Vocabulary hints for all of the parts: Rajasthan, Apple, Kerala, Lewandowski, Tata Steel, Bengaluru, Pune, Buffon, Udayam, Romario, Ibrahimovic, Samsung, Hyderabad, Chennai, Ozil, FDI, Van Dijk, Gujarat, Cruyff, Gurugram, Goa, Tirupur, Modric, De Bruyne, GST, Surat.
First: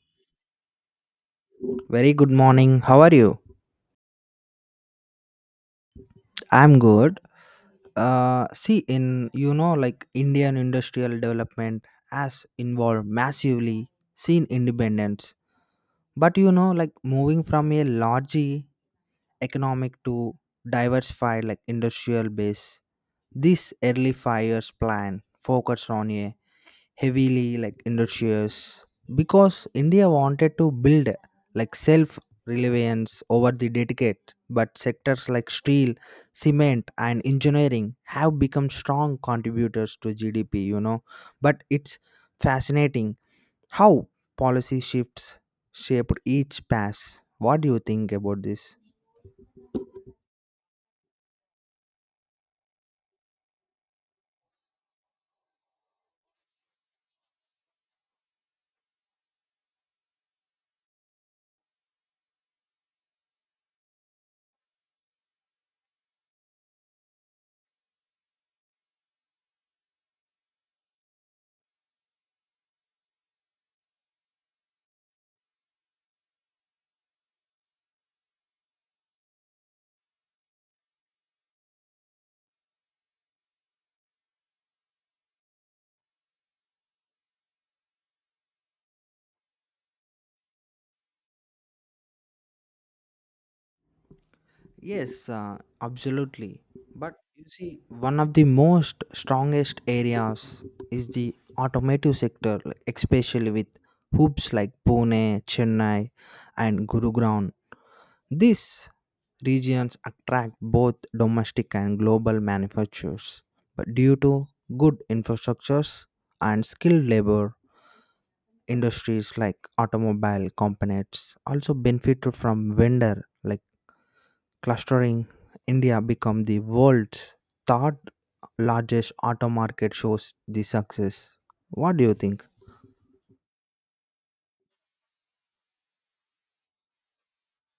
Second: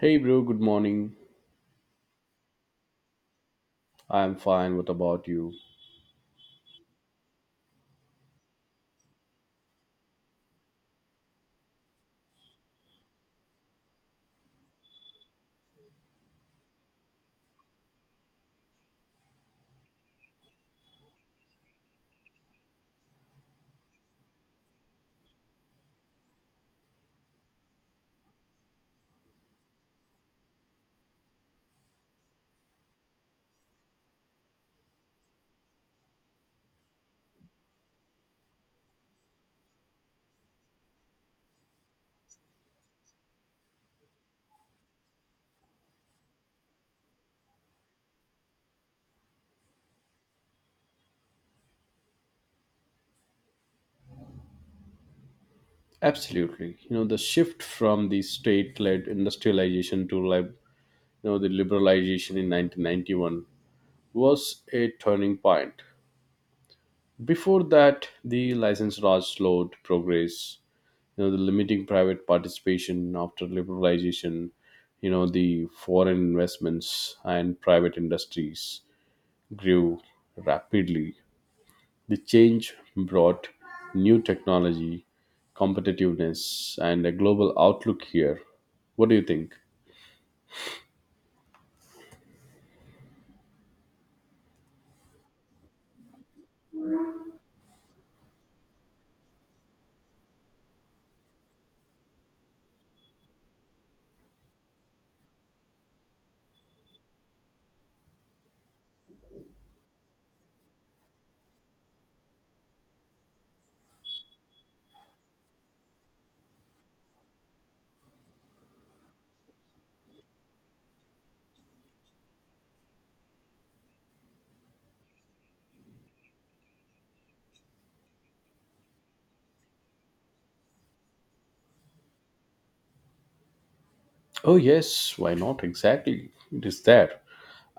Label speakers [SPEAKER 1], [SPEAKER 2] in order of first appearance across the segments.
[SPEAKER 1] Hey, bro, good morning.
[SPEAKER 2] Very good morning. How are you?
[SPEAKER 1] I'm fine. What about you?
[SPEAKER 2] I'm good. See, in you know, like Indian industrial development has involved massively seen independence, but like moving from a large economic to diversified industrial base. This early 5 years plan focused on a heavily industrious because india wanted to build like self reliance over the dedicate but sectors like steel, cement and engineering have become strong contributors to GDP. But it's fascinating how policy shifts shaped each pass. What do you think about this?
[SPEAKER 1] Absolutely. You know, the shift from the state led industrialization to the liberalization in 1991 was a turning point. Before that, the license laws slowed progress, you know, the limiting private participation after liberalization, you know, the foreign investments and private industries grew rapidly. The change brought new technology, competitiveness, and a global outlook here. What do you think?
[SPEAKER 2] Yes, Absolutely. But you see, one of the most strongest areas is the automotive sector, like, especially with hubs like Pune, Chennai, and Gurugram. These regions attract both domestic and global manufacturers. But due to good infrastructures and skilled labor, industries like automobile components also benefit from vendor like clustering. India become the world's third largest auto market shows the success. What do you think?
[SPEAKER 1] Oh, yes, why not? Exactly. It is there.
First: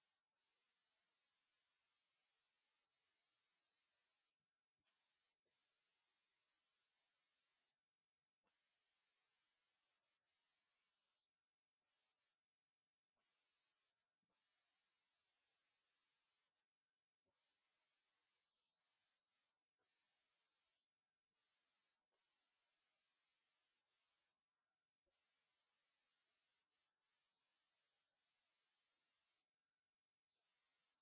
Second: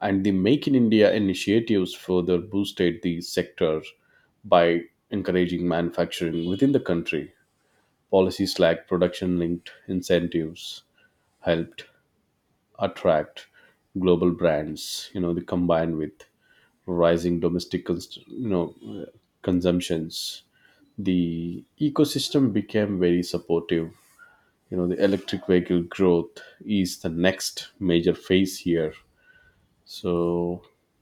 [SPEAKER 1] And the Make in India initiatives further boosted the sector by encouraging manufacturing within the country. Policies like production linked incentives helped attract global brands, you know, they combined with rising consumptions. The ecosystem became very supportive. You know, the electric vehicle growth is the next major phase here. So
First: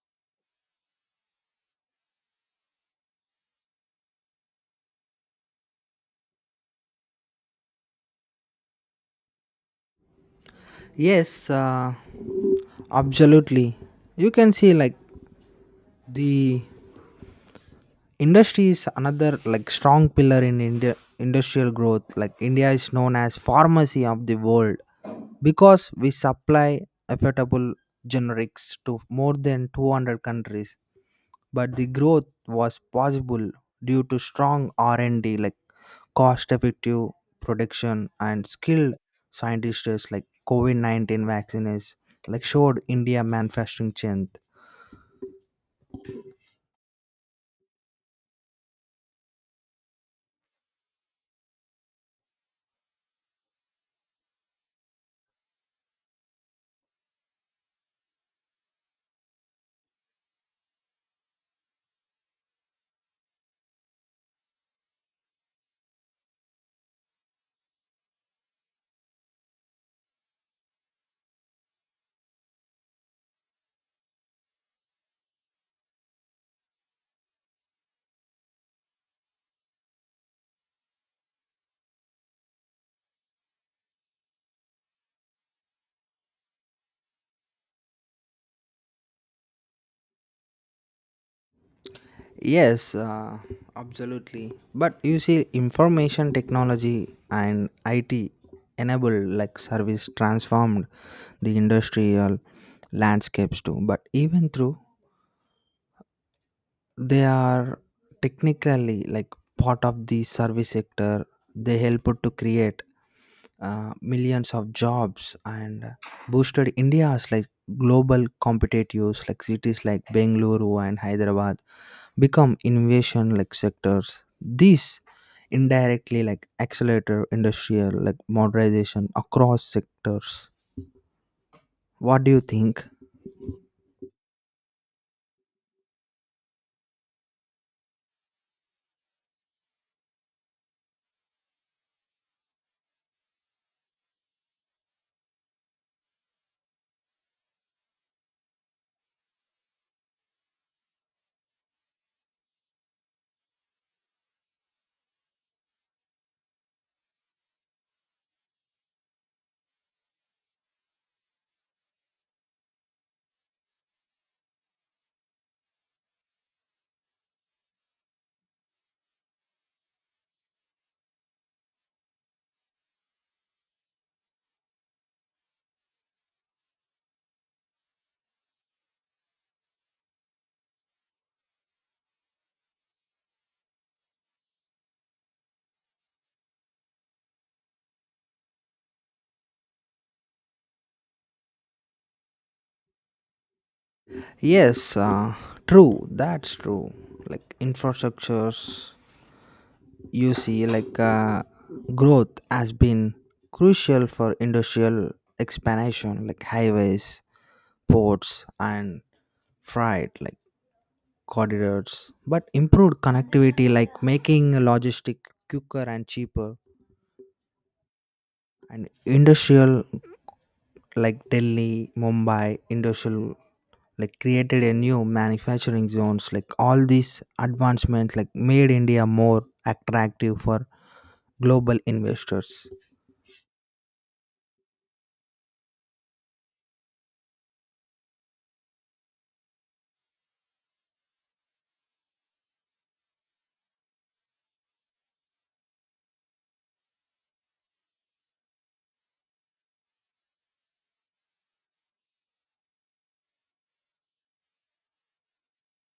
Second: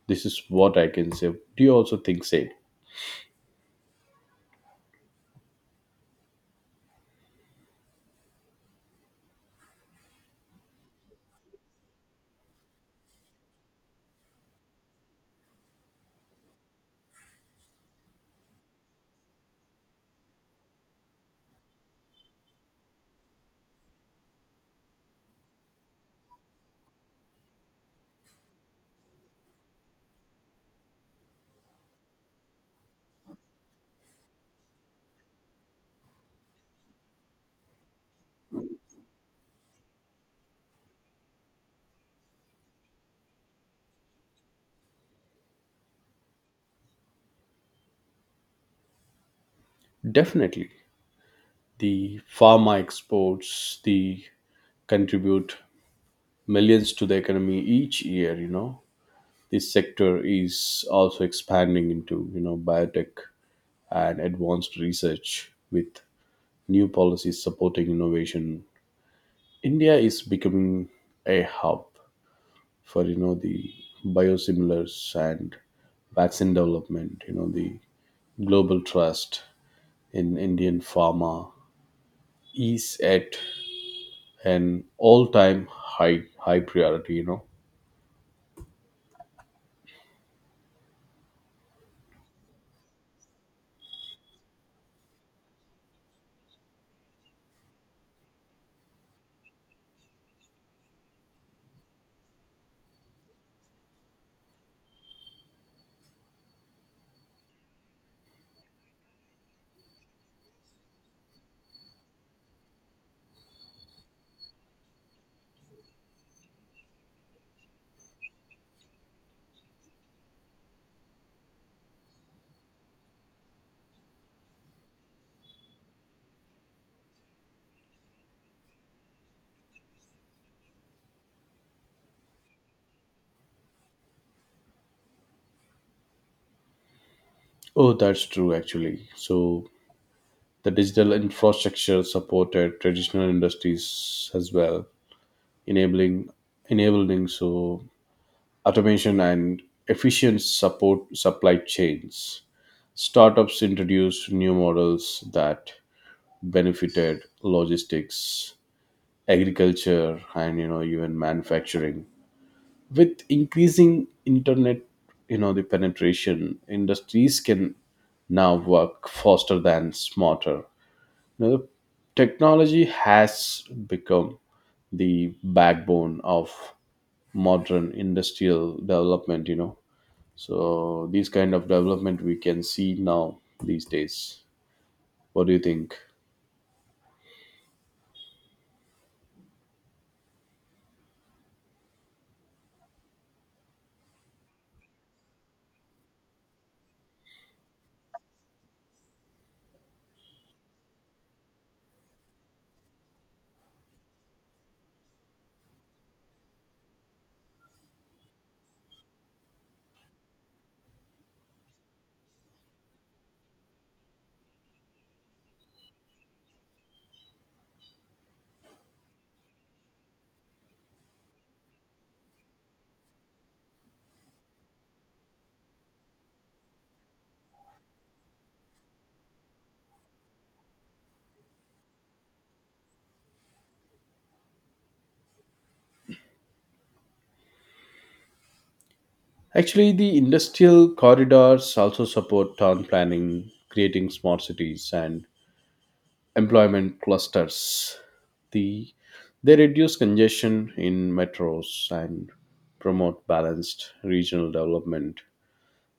[SPEAKER 1] this is what I can say. Do you also think same?
[SPEAKER 2] Yes, uh, Absolutely. You can see the industry is another like strong pillar in India industrial growth. Like India is known as pharmacy of the world because we supply affordable generics to more than 200 countries. But the growth was possible due to strong R&D, like cost effective production and skilled scientists. Like COVID 19 vaccines like showed India manufacturing strength.
[SPEAKER 1] Definitely, the pharma exports the contribute millions to the economy each year. You know, this sector is also expanding into, you know, biotech and advanced research with new policies supporting innovation. India is becoming a hub for, you know, the biosimilars and vaccine development. You know, the global trust in Indian pharma is at an all-time high priority. You know.
[SPEAKER 2] Yes, uh, Absolutely. But you see, information technology and IT enabled like service transformed the industrial landscapes too. But even through they are technically like part of the service sector, they help to create millions of jobs and boosted India's like global competitiveness. Like cities like Bengaluru and Hyderabad become innovation like sectors. These indirectly like accelerator industrial like modernization across sectors. What do you think?
[SPEAKER 1] Oh, that's true actually. So the digital infrastructure supported traditional industries as well, enabling enabling so automation and efficient support supply chains. Startups introduced new models that benefited logistics, agriculture, and, you know, even manufacturing. With increasing internet, you know, the penetration, industries can now work faster than smarter. You know, the technology has become the backbone of modern industrial development. You know. So these kind of development we can see now these days. What do you think?
[SPEAKER 2] Yes, uh, True. That's true. Like infrastructures, you see, growth has been crucial for industrial expansion, like highways, ports and freight like corridors, but improved connectivity like making logistic quicker and cheaper, and industrial like delhi mumbai industrial like created a new manufacturing zones. Like all these advancement like made india more attractive for global investors.
[SPEAKER 1] Actually, the industrial corridors also support town planning, creating smart cities and employment clusters. The they reduce congestion in metros and promote balanced regional development.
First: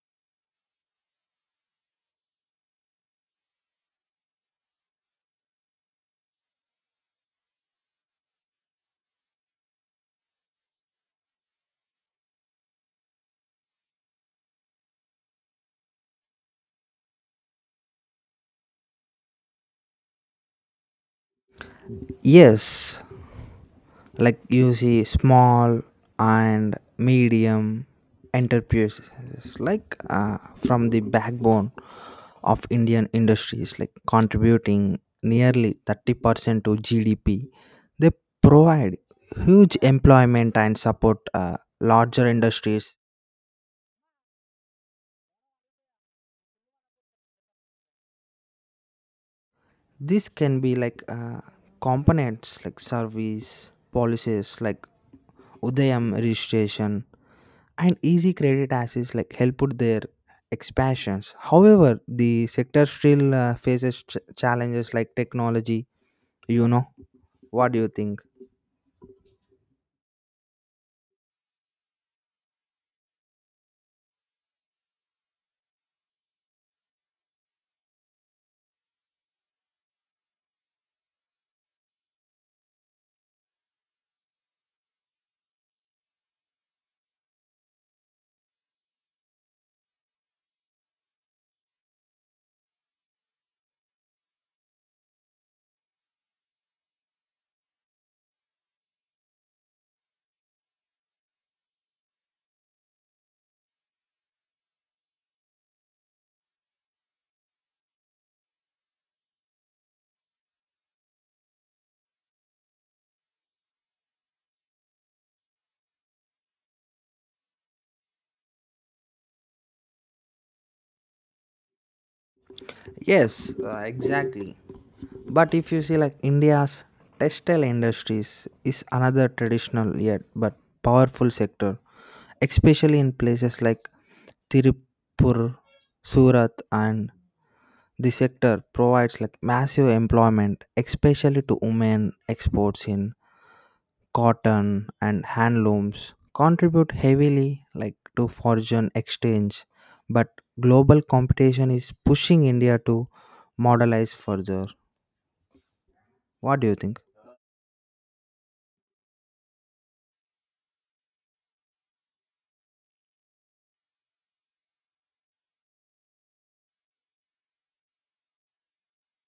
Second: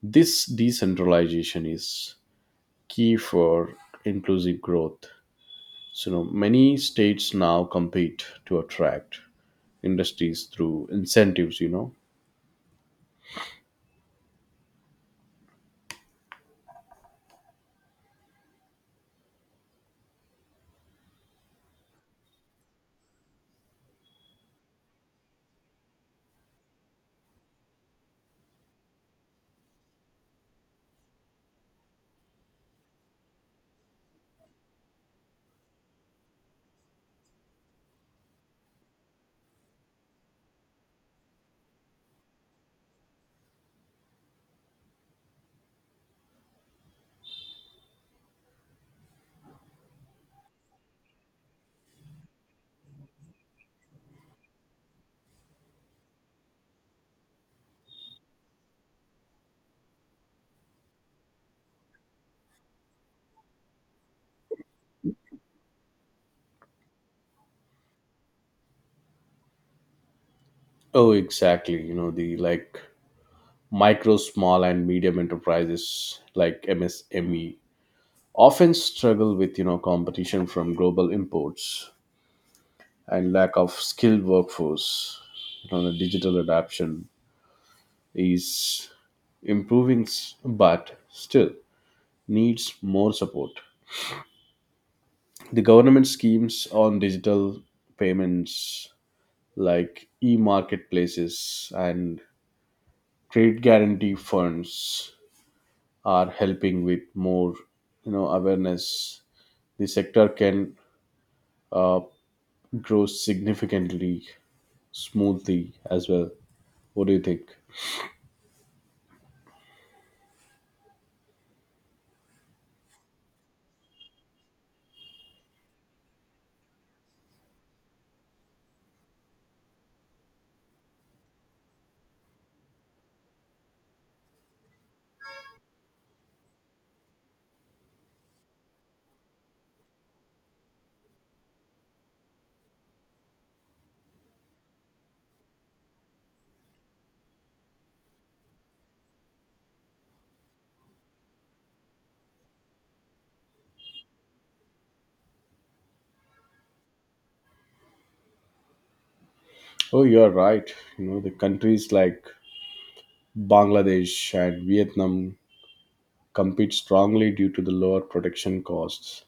[SPEAKER 1] This decentralization is key for inclusive growth. So, you know, many states now compete to attract industries through incentives, you know.
[SPEAKER 2] Yes, like you see small and medium enterprises from the backbone of Indian industries, like contributing nearly 30% to GDP. They provide huge employment and support larger industries. This can be components like service, policies like Udayam registration, and easy credit access like helped their expansions. However, the sector still faces challenges like technology. You know, what do you think?
[SPEAKER 1] Oh, exactly, you know, the like micro small and medium enterprises like MSME often struggle with, you know, competition from global imports and lack of skilled workforce. You know, the digital adoption is but still needs more support. The government schemes on digital payments like e-marketplaces and trade guarantee funds are helping. With more, you know, awareness, the sector can uh, grow significantly smoothly as well. What do you think?
[SPEAKER 2] Yes, exactly. But if you see like India's textile industries is another traditional yet but powerful sector, especially in places like Tirupur, Surat, and the sector provides like massive employment, especially to women. Exports in cotton and handlooms contribute heavily like to foreign exchange, but global competition is pushing india to modernize further. What do you think?
[SPEAKER 1] Oh, you are right. You know, the countries like Bangladesh and Vietnam compete strongly due to the lower production costs.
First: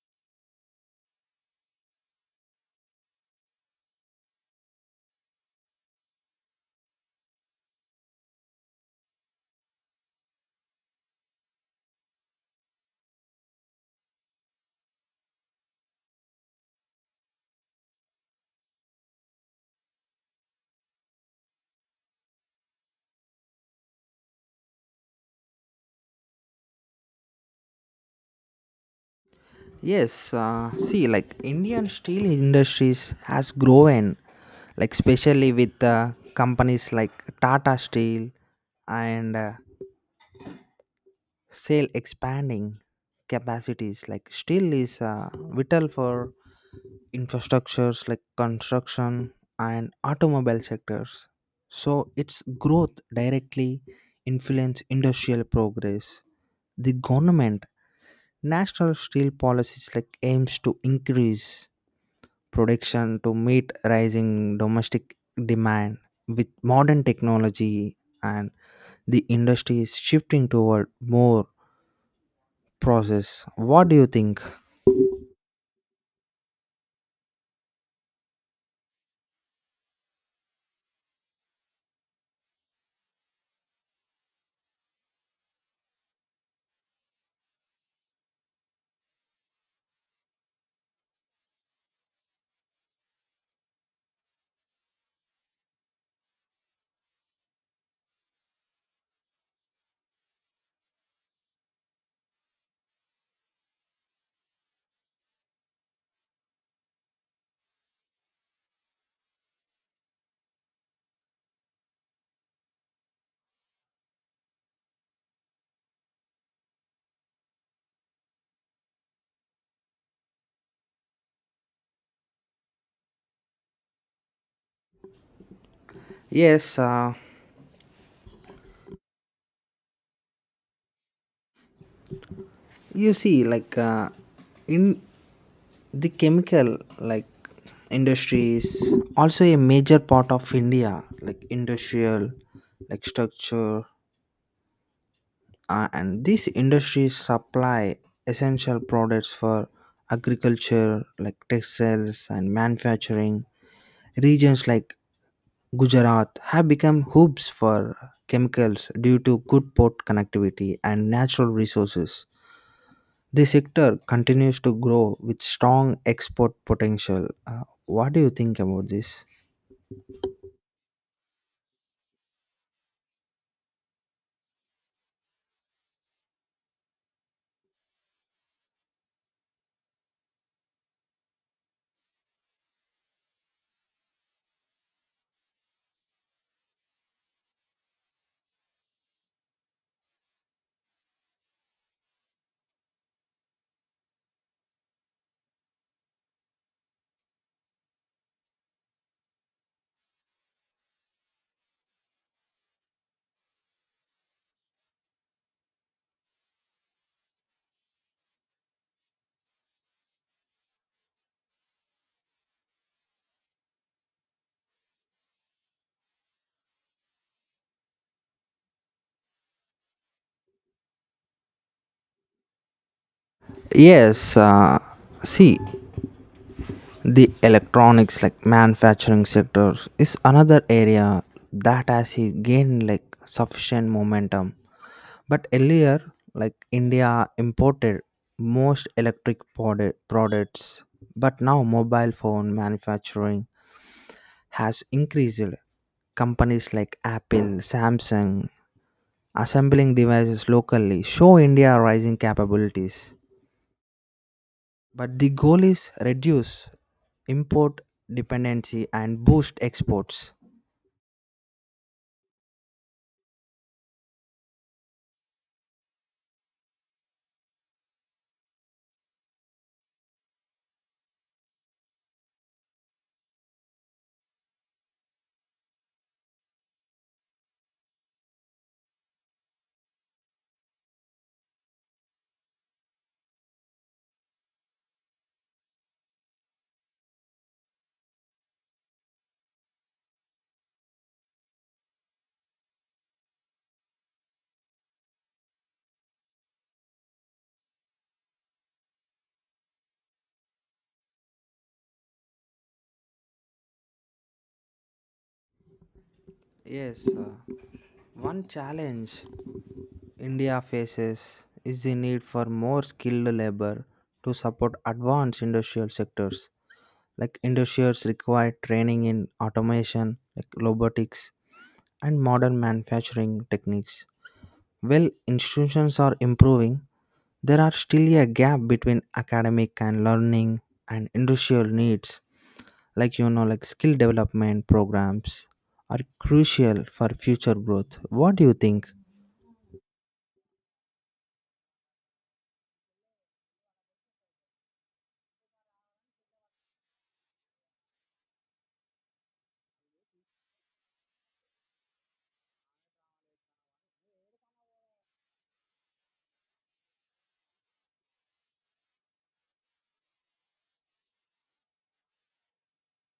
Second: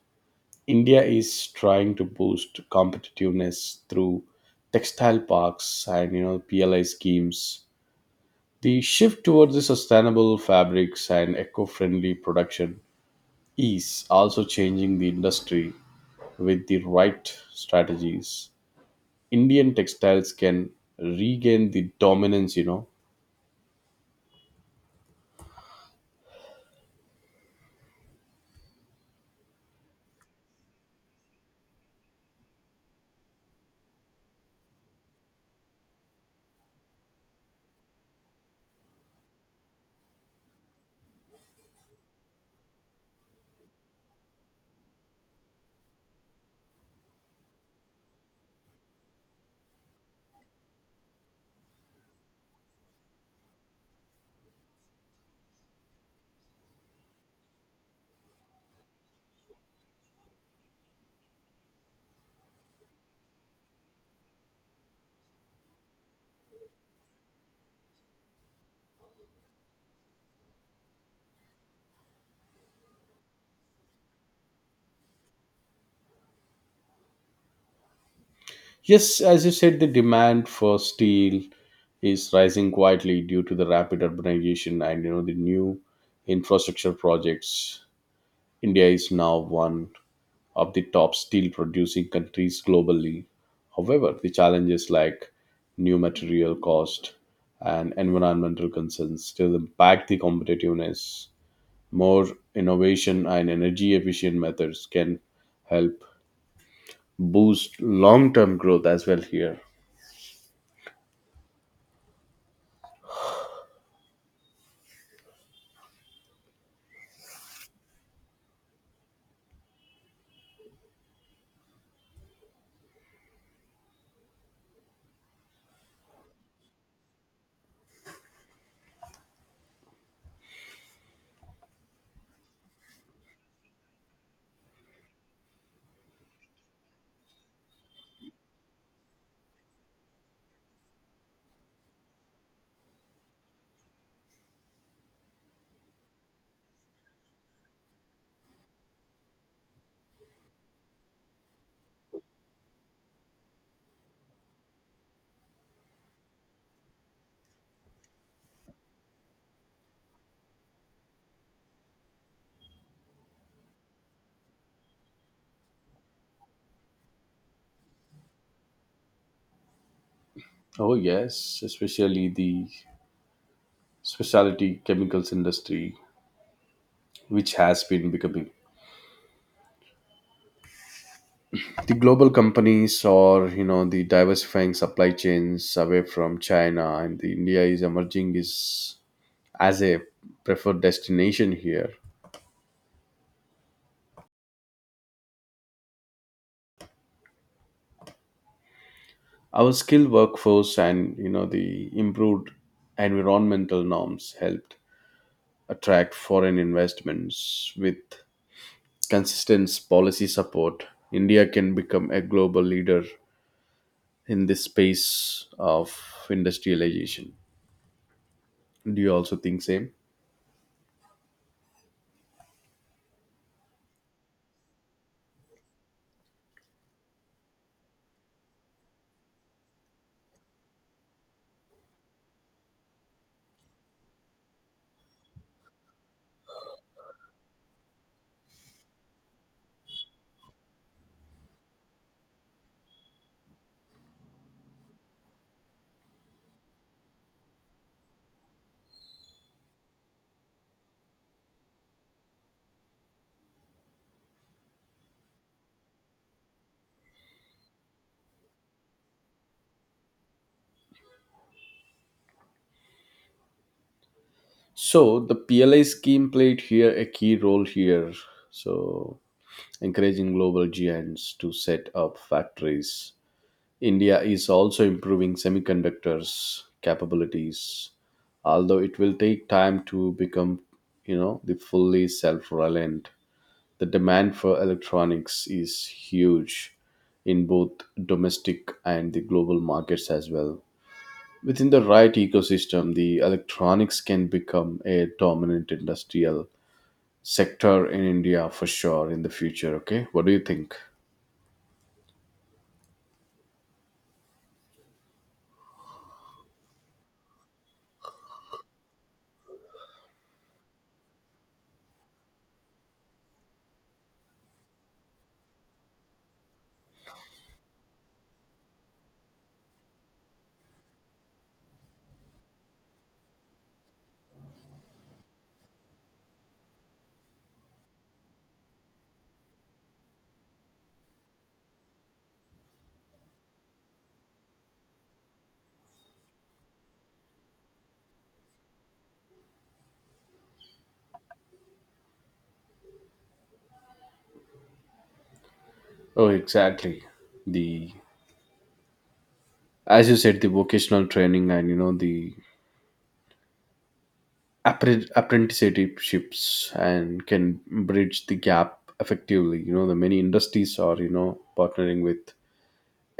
[SPEAKER 1] India is trying to boost competitiveness through textile parks and, you know, PLI schemes. The shift towards the sustainable fabrics and eco friendly production is also changing the industry. With the right strategies, Indian textiles can regain the dominance, you know.
[SPEAKER 2] Like Indian steel industries has grown, like especially with companies like Tata Steel and sale expanding capacities. Like steel is vital for infrastructures like construction and automobile sectors. So its growth directly influence industrial progress. The government national steel policies like aims to increase production to meet rising domestic demand. With modern technology and the industry is shifting toward more process. What do you think?
[SPEAKER 1] Yes, as you said, the demand for steel is rising quietly due to the rapid urbanization and, you know, the new infrastructure projects. India is now one of the top steel producing countries globally. However, the challenges like new material cost and environmental concerns still impact the competitiveness. More innovation and energy efficient methods can help boost long term growth as well here.
[SPEAKER 2] Yes, you see, like in the chemical like industry is also a major part of India, like industrial, like structure. And these industries supply essential products for agriculture, like textiles and manufacturing. Regions like Gujarat have become hubs for chemicals due to good port connectivity and natural resources. The sector continues to grow with strong export potential. What do you think about this?
[SPEAKER 1] Oh yes, especially the specialty chemicals industry, which has been becoming the global companies, or, you know, the diversifying supply chains away from China. And the India is emerging is as a preferred destination here. Our skilled workforce and, you know, the improved environmental norms helped attract foreign investments. With consistent policy support, India can become a global leader in this space of industrialization. Do you also think same?
[SPEAKER 2] Yes, uh, see, The electronics like manufacturing sectors is another area that has gained like sufficient momentum. But earlier, like India imported most electric products, but now mobile phone manufacturing has increased. Companies like Apple, Samsung assembling devices locally show India rising capabilities. But the goal is reduce import dependency and boost exports.
[SPEAKER 1] So the PLI scheme played here a key role here. So encouraging global giants to set up factories. India is also improving semiconductors capabilities, although it will take time to become, you know, the fully self-reliant. The demand for electronics is huge in both domestic and the global markets as well. Within the right ecosystem, the electronics can become a dominant industrial sector in India for sure in the future. Okay, what do you think?
[SPEAKER 2] Yes, uh, One challenge India faces is the need for more skilled labor to support advanced industrial sectors. Like industries require training in automation, like robotics, and modern manufacturing techniques. While institutions are improving, there are still a gap between academic and learning and industrial needs. Like skill development programs are crucial for future growth. What do you think?
[SPEAKER 1] Oh, exactly. The As you said, the vocational training and, you know, the apprenticeships and can bridge the gap effectively. You know, the many industries are, you know, partnering with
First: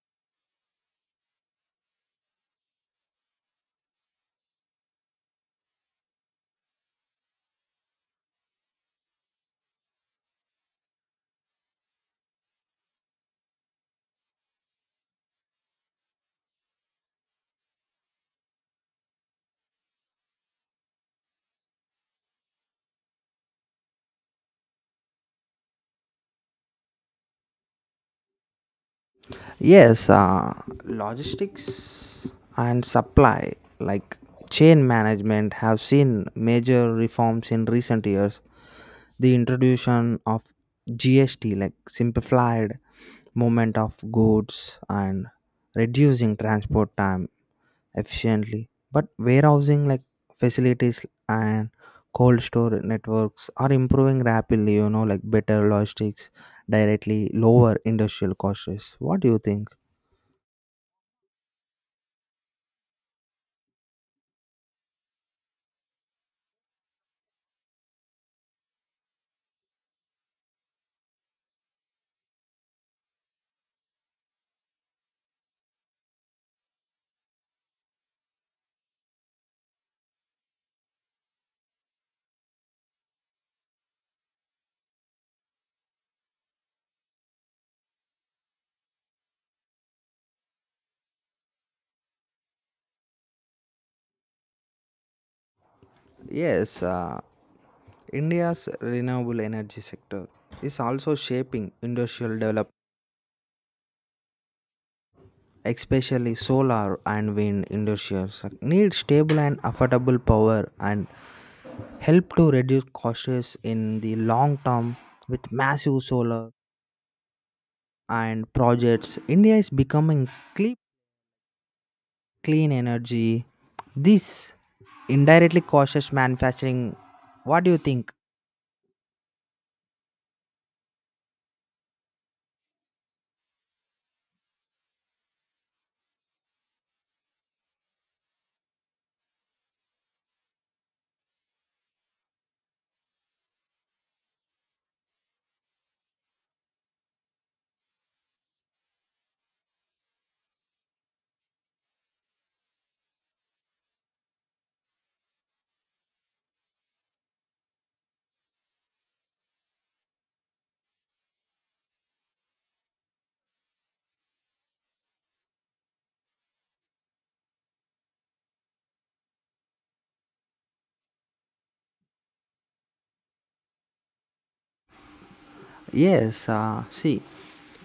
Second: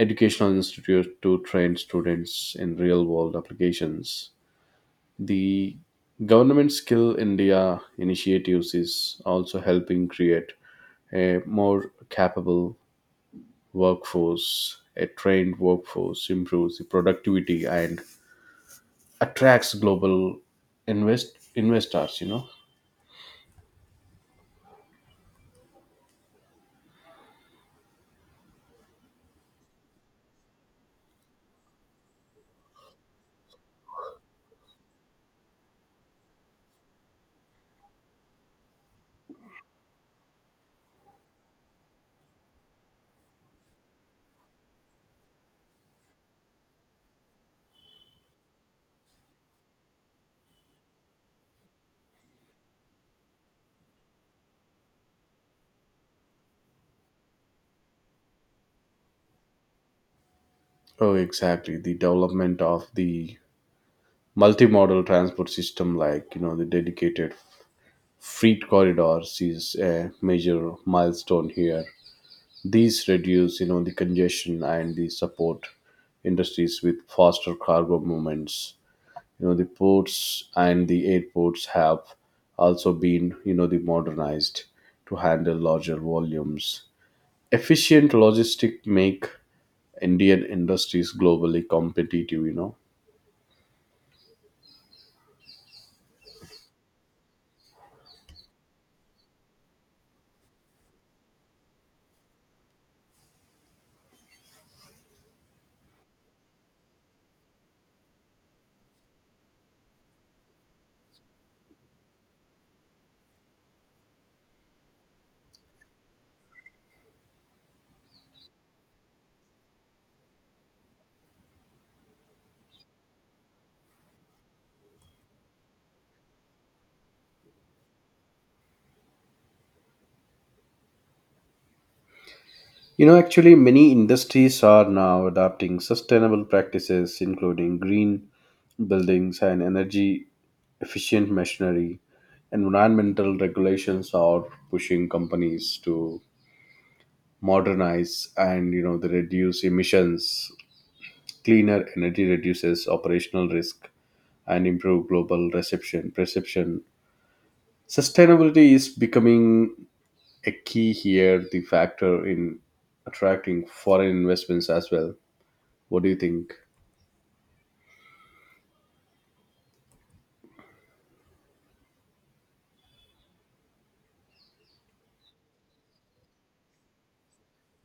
[SPEAKER 1] educational institutes to train students in real world applications. The government Skill India initiatives is also helping create a more capable workforce. A trained workforce improves the productivity and attracts global investors, you know.
[SPEAKER 2] yes uh, Logistics and supply like chain management have seen major reforms in recent years. The introduction of GST like simplified movement of goods and reducing transport time efficiently, but warehousing like facilities and cold store networks are improving rapidly. Like better logistics directly lower industrial costs. What do you think?
[SPEAKER 1] Oh, exactly. The development of the multimodal transport system, like, you know, the dedicated freight corridors, is a major milestone here. These reduce, you know, the congestion and the support industries with faster cargo movements. You know, the ports and the airports have also been, you know, the modernized to handle larger volumes. Efficient logistics make Indian industries globally competitive, you know.
[SPEAKER 2] yes uh, India's renewable energy sector is also shaping industrial development, especially solar and wind industries like, need stable and affordable power and help to reduce costs in the long term. With massive solar and projects, India is becoming cle- clean energy. This indirectly causes manufacturing. What do you think?
[SPEAKER 1] You know, actually, many industries are now adopting sustainable practices, including green buildings and energy efficient machinery. Environmental regulations are pushing companies to modernize, and, you know, they reduce emissions. Cleaner energy reduces operational risk and improve global reception perception. Sustainability is becoming a key here, the factor in attracting foreign investments as well. What do you think?
[SPEAKER 2] Yes, uh, see,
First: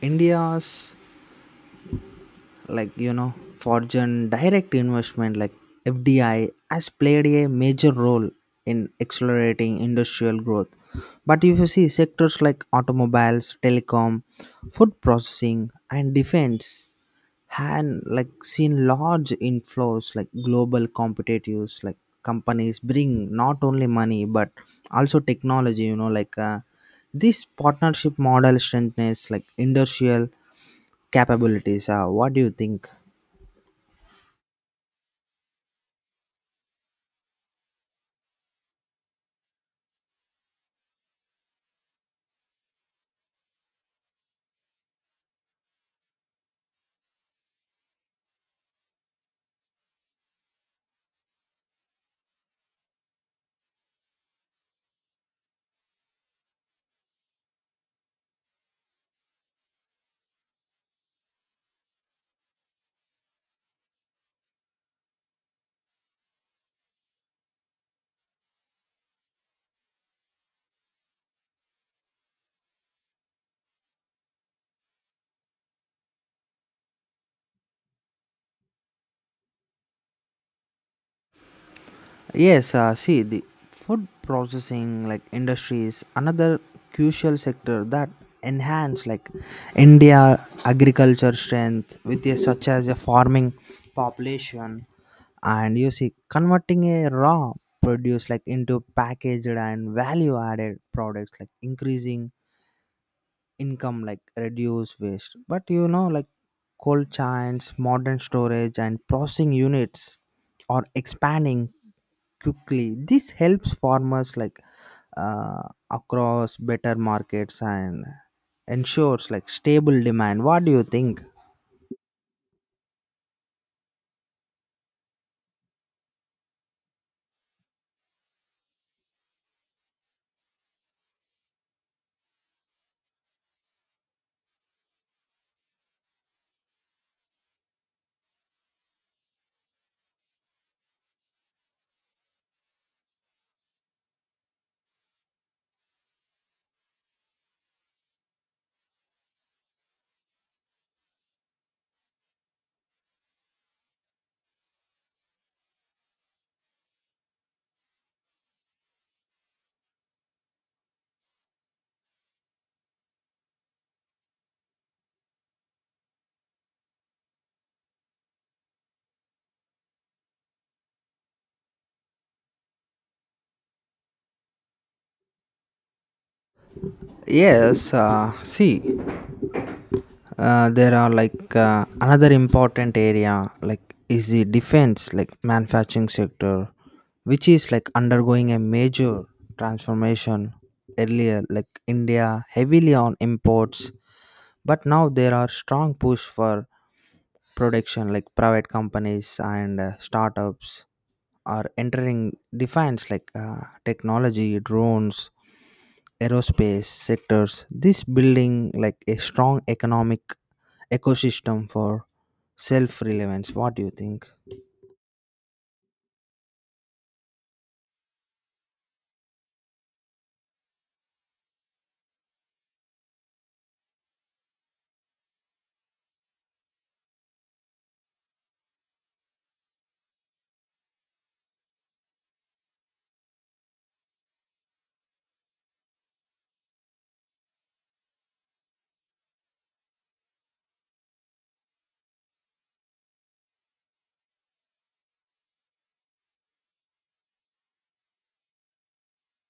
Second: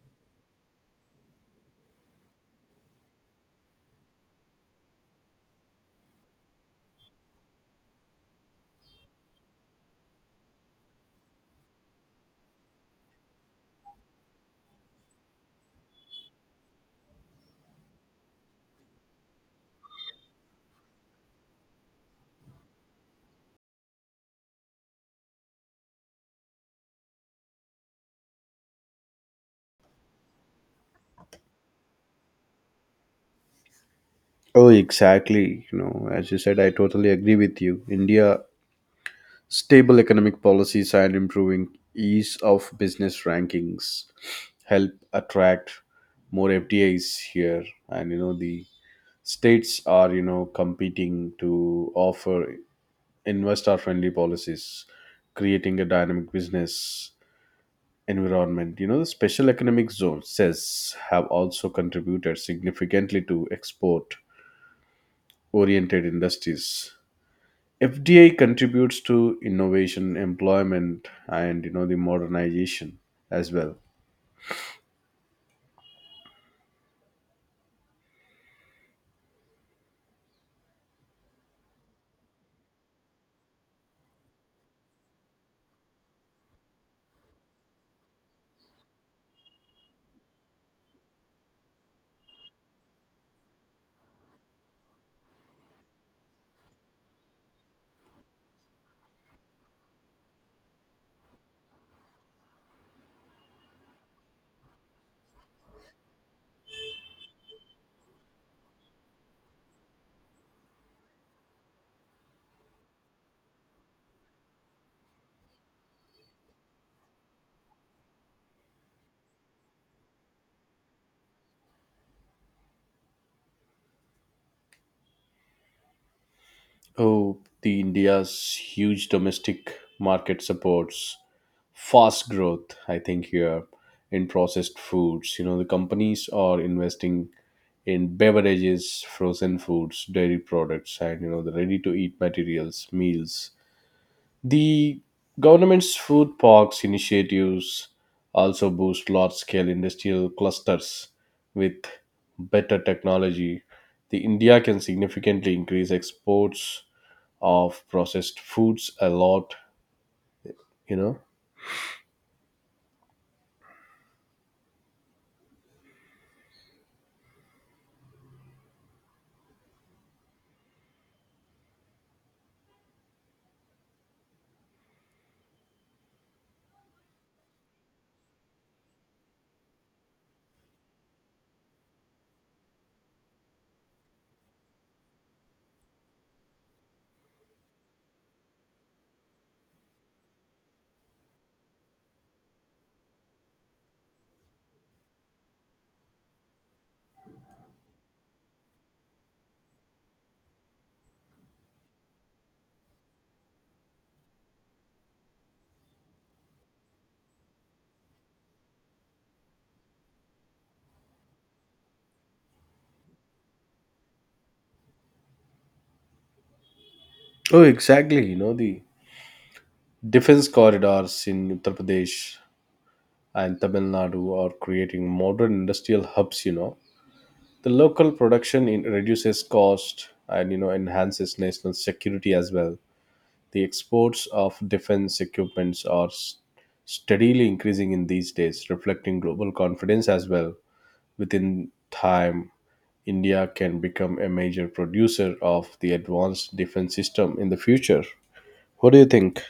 [SPEAKER 2] India's like you know foreign direct investment like FDI has played a major role in accelerating industrial growth. But if you see sectors like automobiles, telecom, food processing and defense had like seen large inflows. Like global competitors like companies bring not only money but also technology. This partnership model strengthens like industrial capabilities. What do you think?
[SPEAKER 1] Oh, exactly. You know, as you said, I totally agree with you. India, stable economic policies and improving ease of business rankings help attract more FDIs here. And, you know, the states are, you know, competing to offer investor friendly policies, creating a dynamic business environment. You know, the special economic zones, says have also contributed significantly to export oriented industries. FDI contributes to innovation, employment, and, you know, the modernization as well.
[SPEAKER 2] Yes see The food processing like industry is another crucial sector that enhance like india agriculture strength with a, such as a farming population. And you see converting a raw produce like into packaged and value added products like increasing income like reduce waste. But you know Like cold chains modern storage and processing units are expanding quickly. This helps farmers uh, across better markets and ensures like stable demand. What do you think?
[SPEAKER 1] Oh, the India's huge domestic market supports fast growth. I think here in processed foods, you know, the companies are investing in beverages, frozen foods, dairy products, and, you know, the ready-to-eat meals. The government's food parks initiatives also boost large scale industrial clusters with better technology. The India can significantly increase exports of processed foods a lot, you know.
[SPEAKER 2] Yes, uh, see, there are another important area like is the defense like manufacturing sector, which is like undergoing a major transformation. Earlier, like india heavily on imports, but now there are strong push for production. Like private companies and startups are entering defense technology, drones, aerospace sectors. This building like a strong economic ecosystem for self relevance. What do you think?
[SPEAKER 1] Oh, exactly. You know, the defense corridors in Uttar Pradesh and Tamil Nadu are creating modern industrial hubs, you know. The local production in reduces cost and, you know, enhances national security as well. The exports of defense equipments are steadily increasing in these days, reflecting global confidence as well. Within time, India can become a major producer of the advanced defense system in the future. What do you think?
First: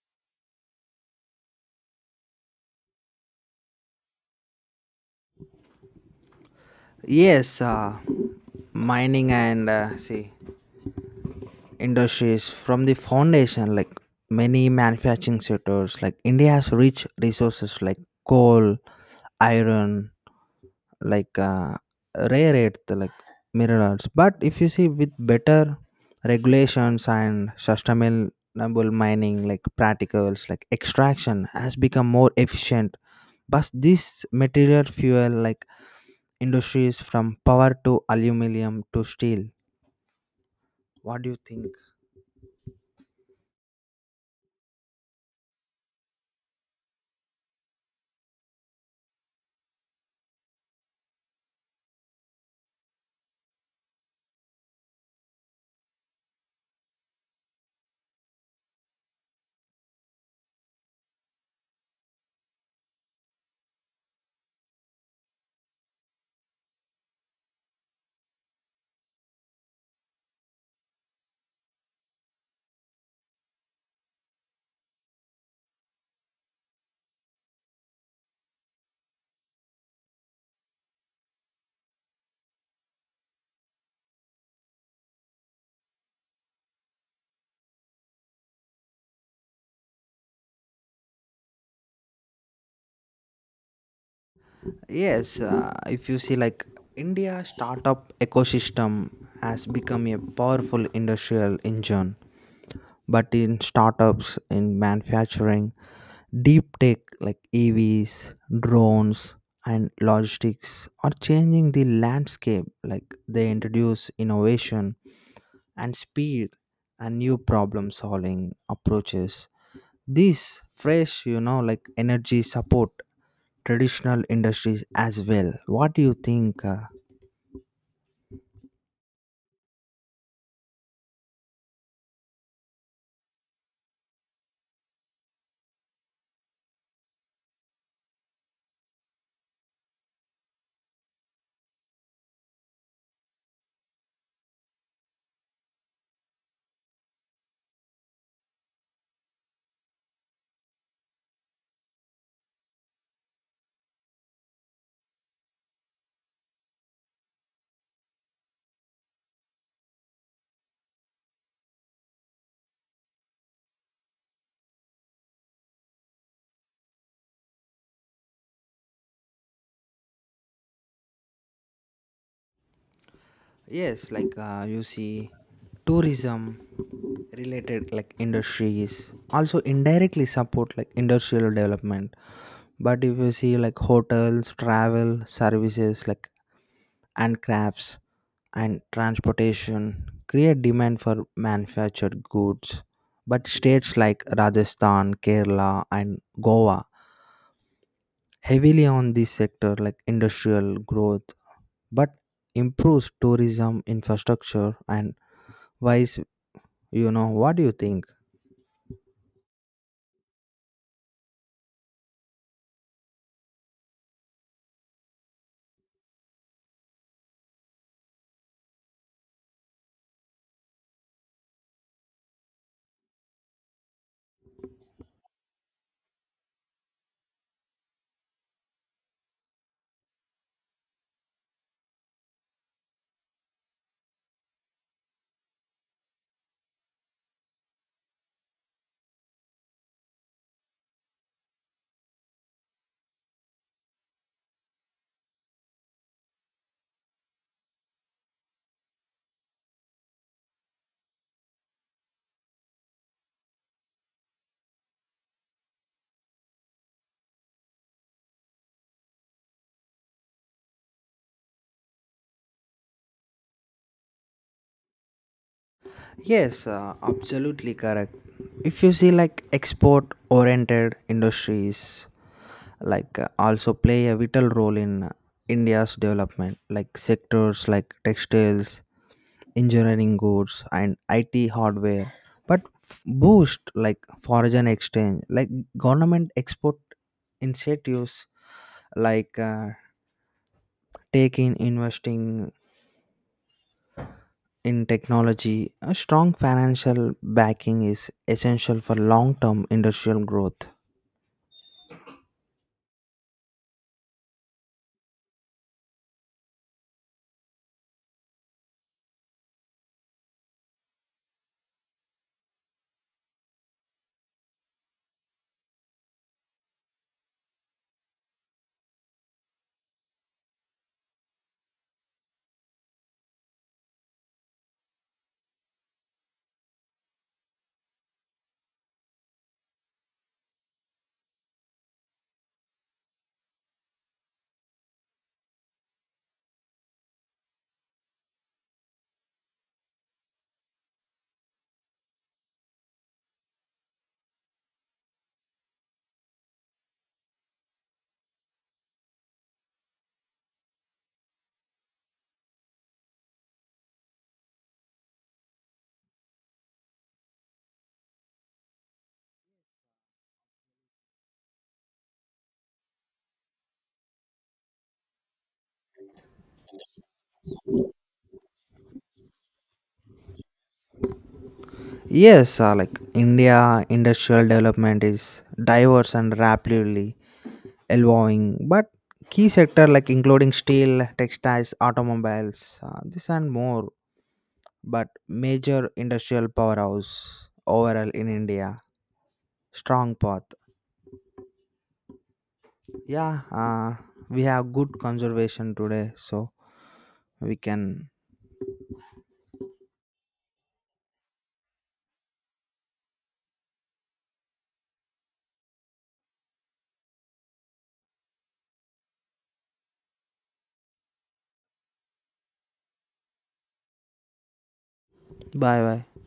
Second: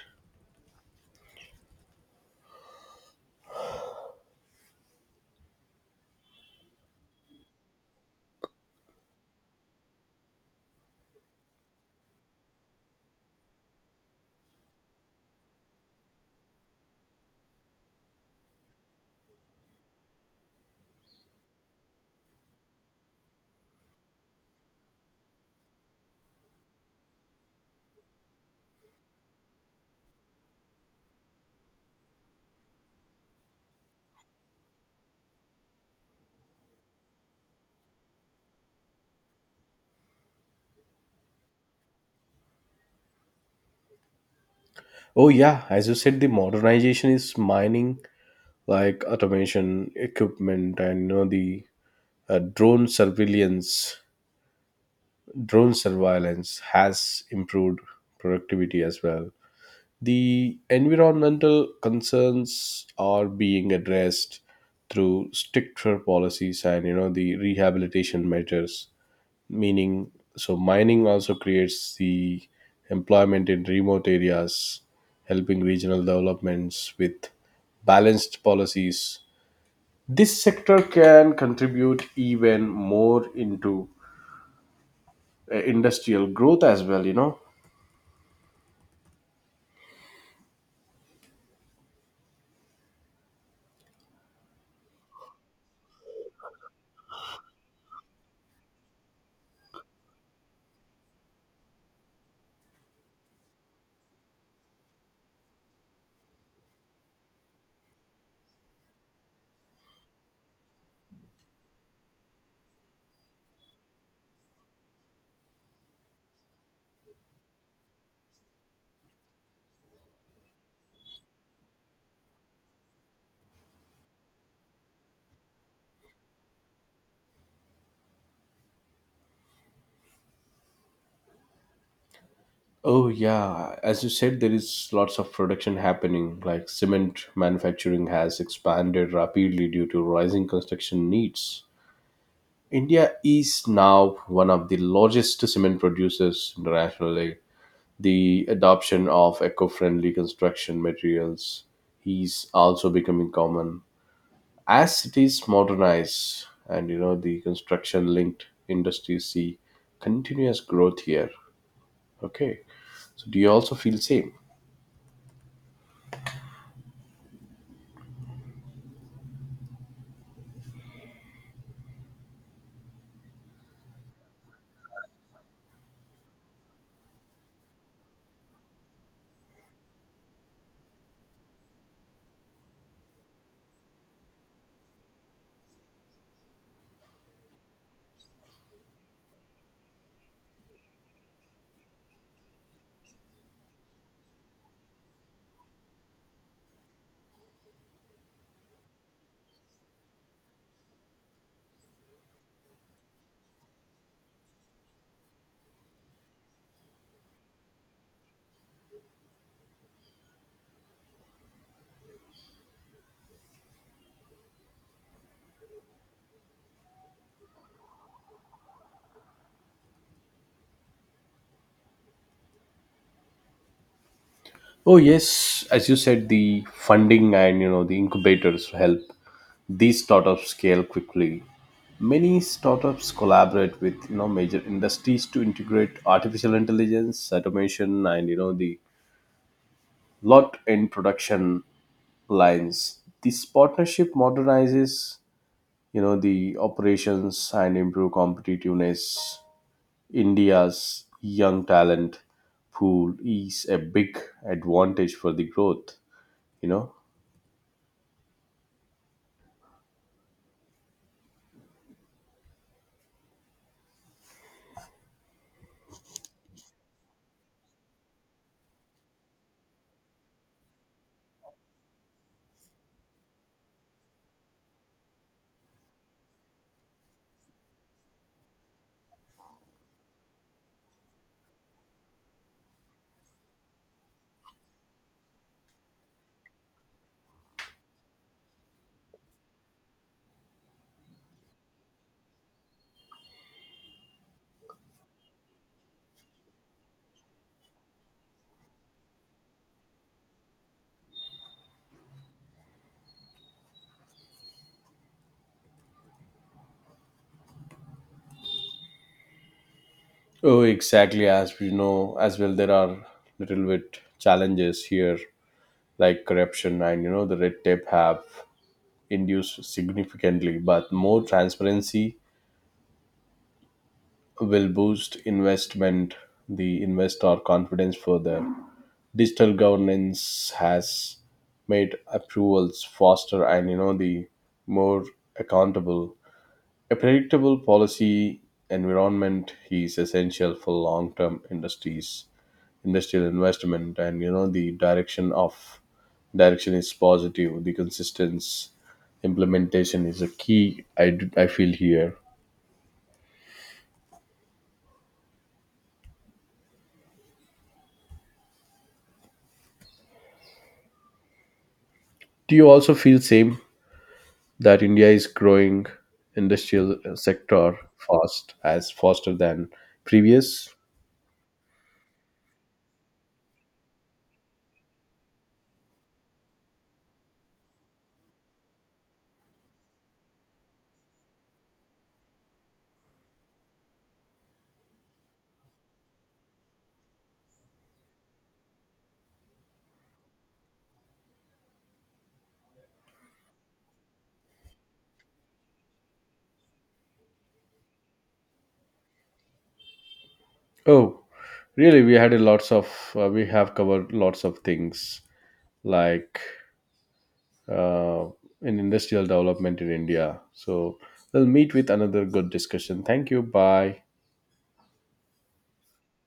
[SPEAKER 2] yes uh, Mining and see industries from the foundation like many manufacturing sectors. Like india's rich resources like coal, iron, like uh, rare earth like minerals. But if you see with better regulations and sustainable mining like practicals like extraction has become more efficient, but this material fuel like industries from power to aluminum to steel. What do you think?
[SPEAKER 1] Oh yeah, as you said, the modernization is mining like automation equipment and, you know, the uh, drone surveillance drone surveillance has improved productivity as well. The environmental concerns are being addressed through stricter policies and, you know, the rehabilitation measures. Meaning, so mining also creates the employment in remote areas, helping regional developments with balanced policies. This sector can contribute even more into industrial growth as well. You know.
[SPEAKER 2] Yes if you see like india startup ecosystem has become a powerful industrial engine. But in startups, in manufacturing, deep tech like EVs, drones and logistics are changing the landscape. Like they introduce innovation and speed and new problem solving approaches. This fresh like energy support traditional industries as well. What do you think?
[SPEAKER 1] Oh yeah, as you said, there is lots of production happening. Like cement manufacturing has expanded rapidly due to rising construction needs. India is now one of the largest cement producers internationally. The adoption of eco-friendly construction materials is also becoming common as cities modernize, and, you know, the construction-linked industries see continuous growth here. Okay, so do you also feel same?
[SPEAKER 2] You see, tourism related like industries also indirectly support like industrial development. But if you see like hotels, travel, services like and crafts and transportation create demand for manufactured goods. But states like Rajasthan, Kerala and Goa heavily on this sector like industrial growth, but improves tourism infrastructure and vice. What do you think?
[SPEAKER 1] Oh yes, as you said, the funding and, you know, the incubators help these startups scale quickly. Many startups collaborate with, you know, major industries to integrate artificial intelligence, automation, and, you know, the lot in production lines. This partnership modernizes, you know, the operations and improve competitiveness. India's young talent pool is a big advantage for the growth. You know.
[SPEAKER 2] Yes, Absolutely correct. If you see like export oriented industries also play a vital role in India's development. Like sectors like textiles, engineering goods and IT hardware, but boost like foreign exchange like government export incentives like uh, taking investing in technology, a strong financial backing is essential for long term industrial growth.
[SPEAKER 1] Oh, exactly. As we know, as well, there are little bit challenges here, like corruption and, you know, the red tape have induced significantly. But more transparency will boost investment, the investor confidence further. Digital governance has made approvals faster and, you know, the more accountable. A predictable policy environment is essential for long-term industries industrial investment. And, you know, the direction is positive. The consistent implementation is a key, I I feel here. Do you also feel same that India is growing industrial sector fast as faster than previous?
[SPEAKER 2] Yes, like India, industrial development is diverse and rapidly evolving, but key sector like including steel, textiles, automobiles, this and more, but major industrial powerhouse overall in India, strong path. Yeah, uh, we have good conservation today, so we can
[SPEAKER 1] Oh, really, we had a lots of we have covered lots of things like uh, in industrial development in India. So we'll meet with another good discussion. Thank you. Bye.
[SPEAKER 2] bye bye.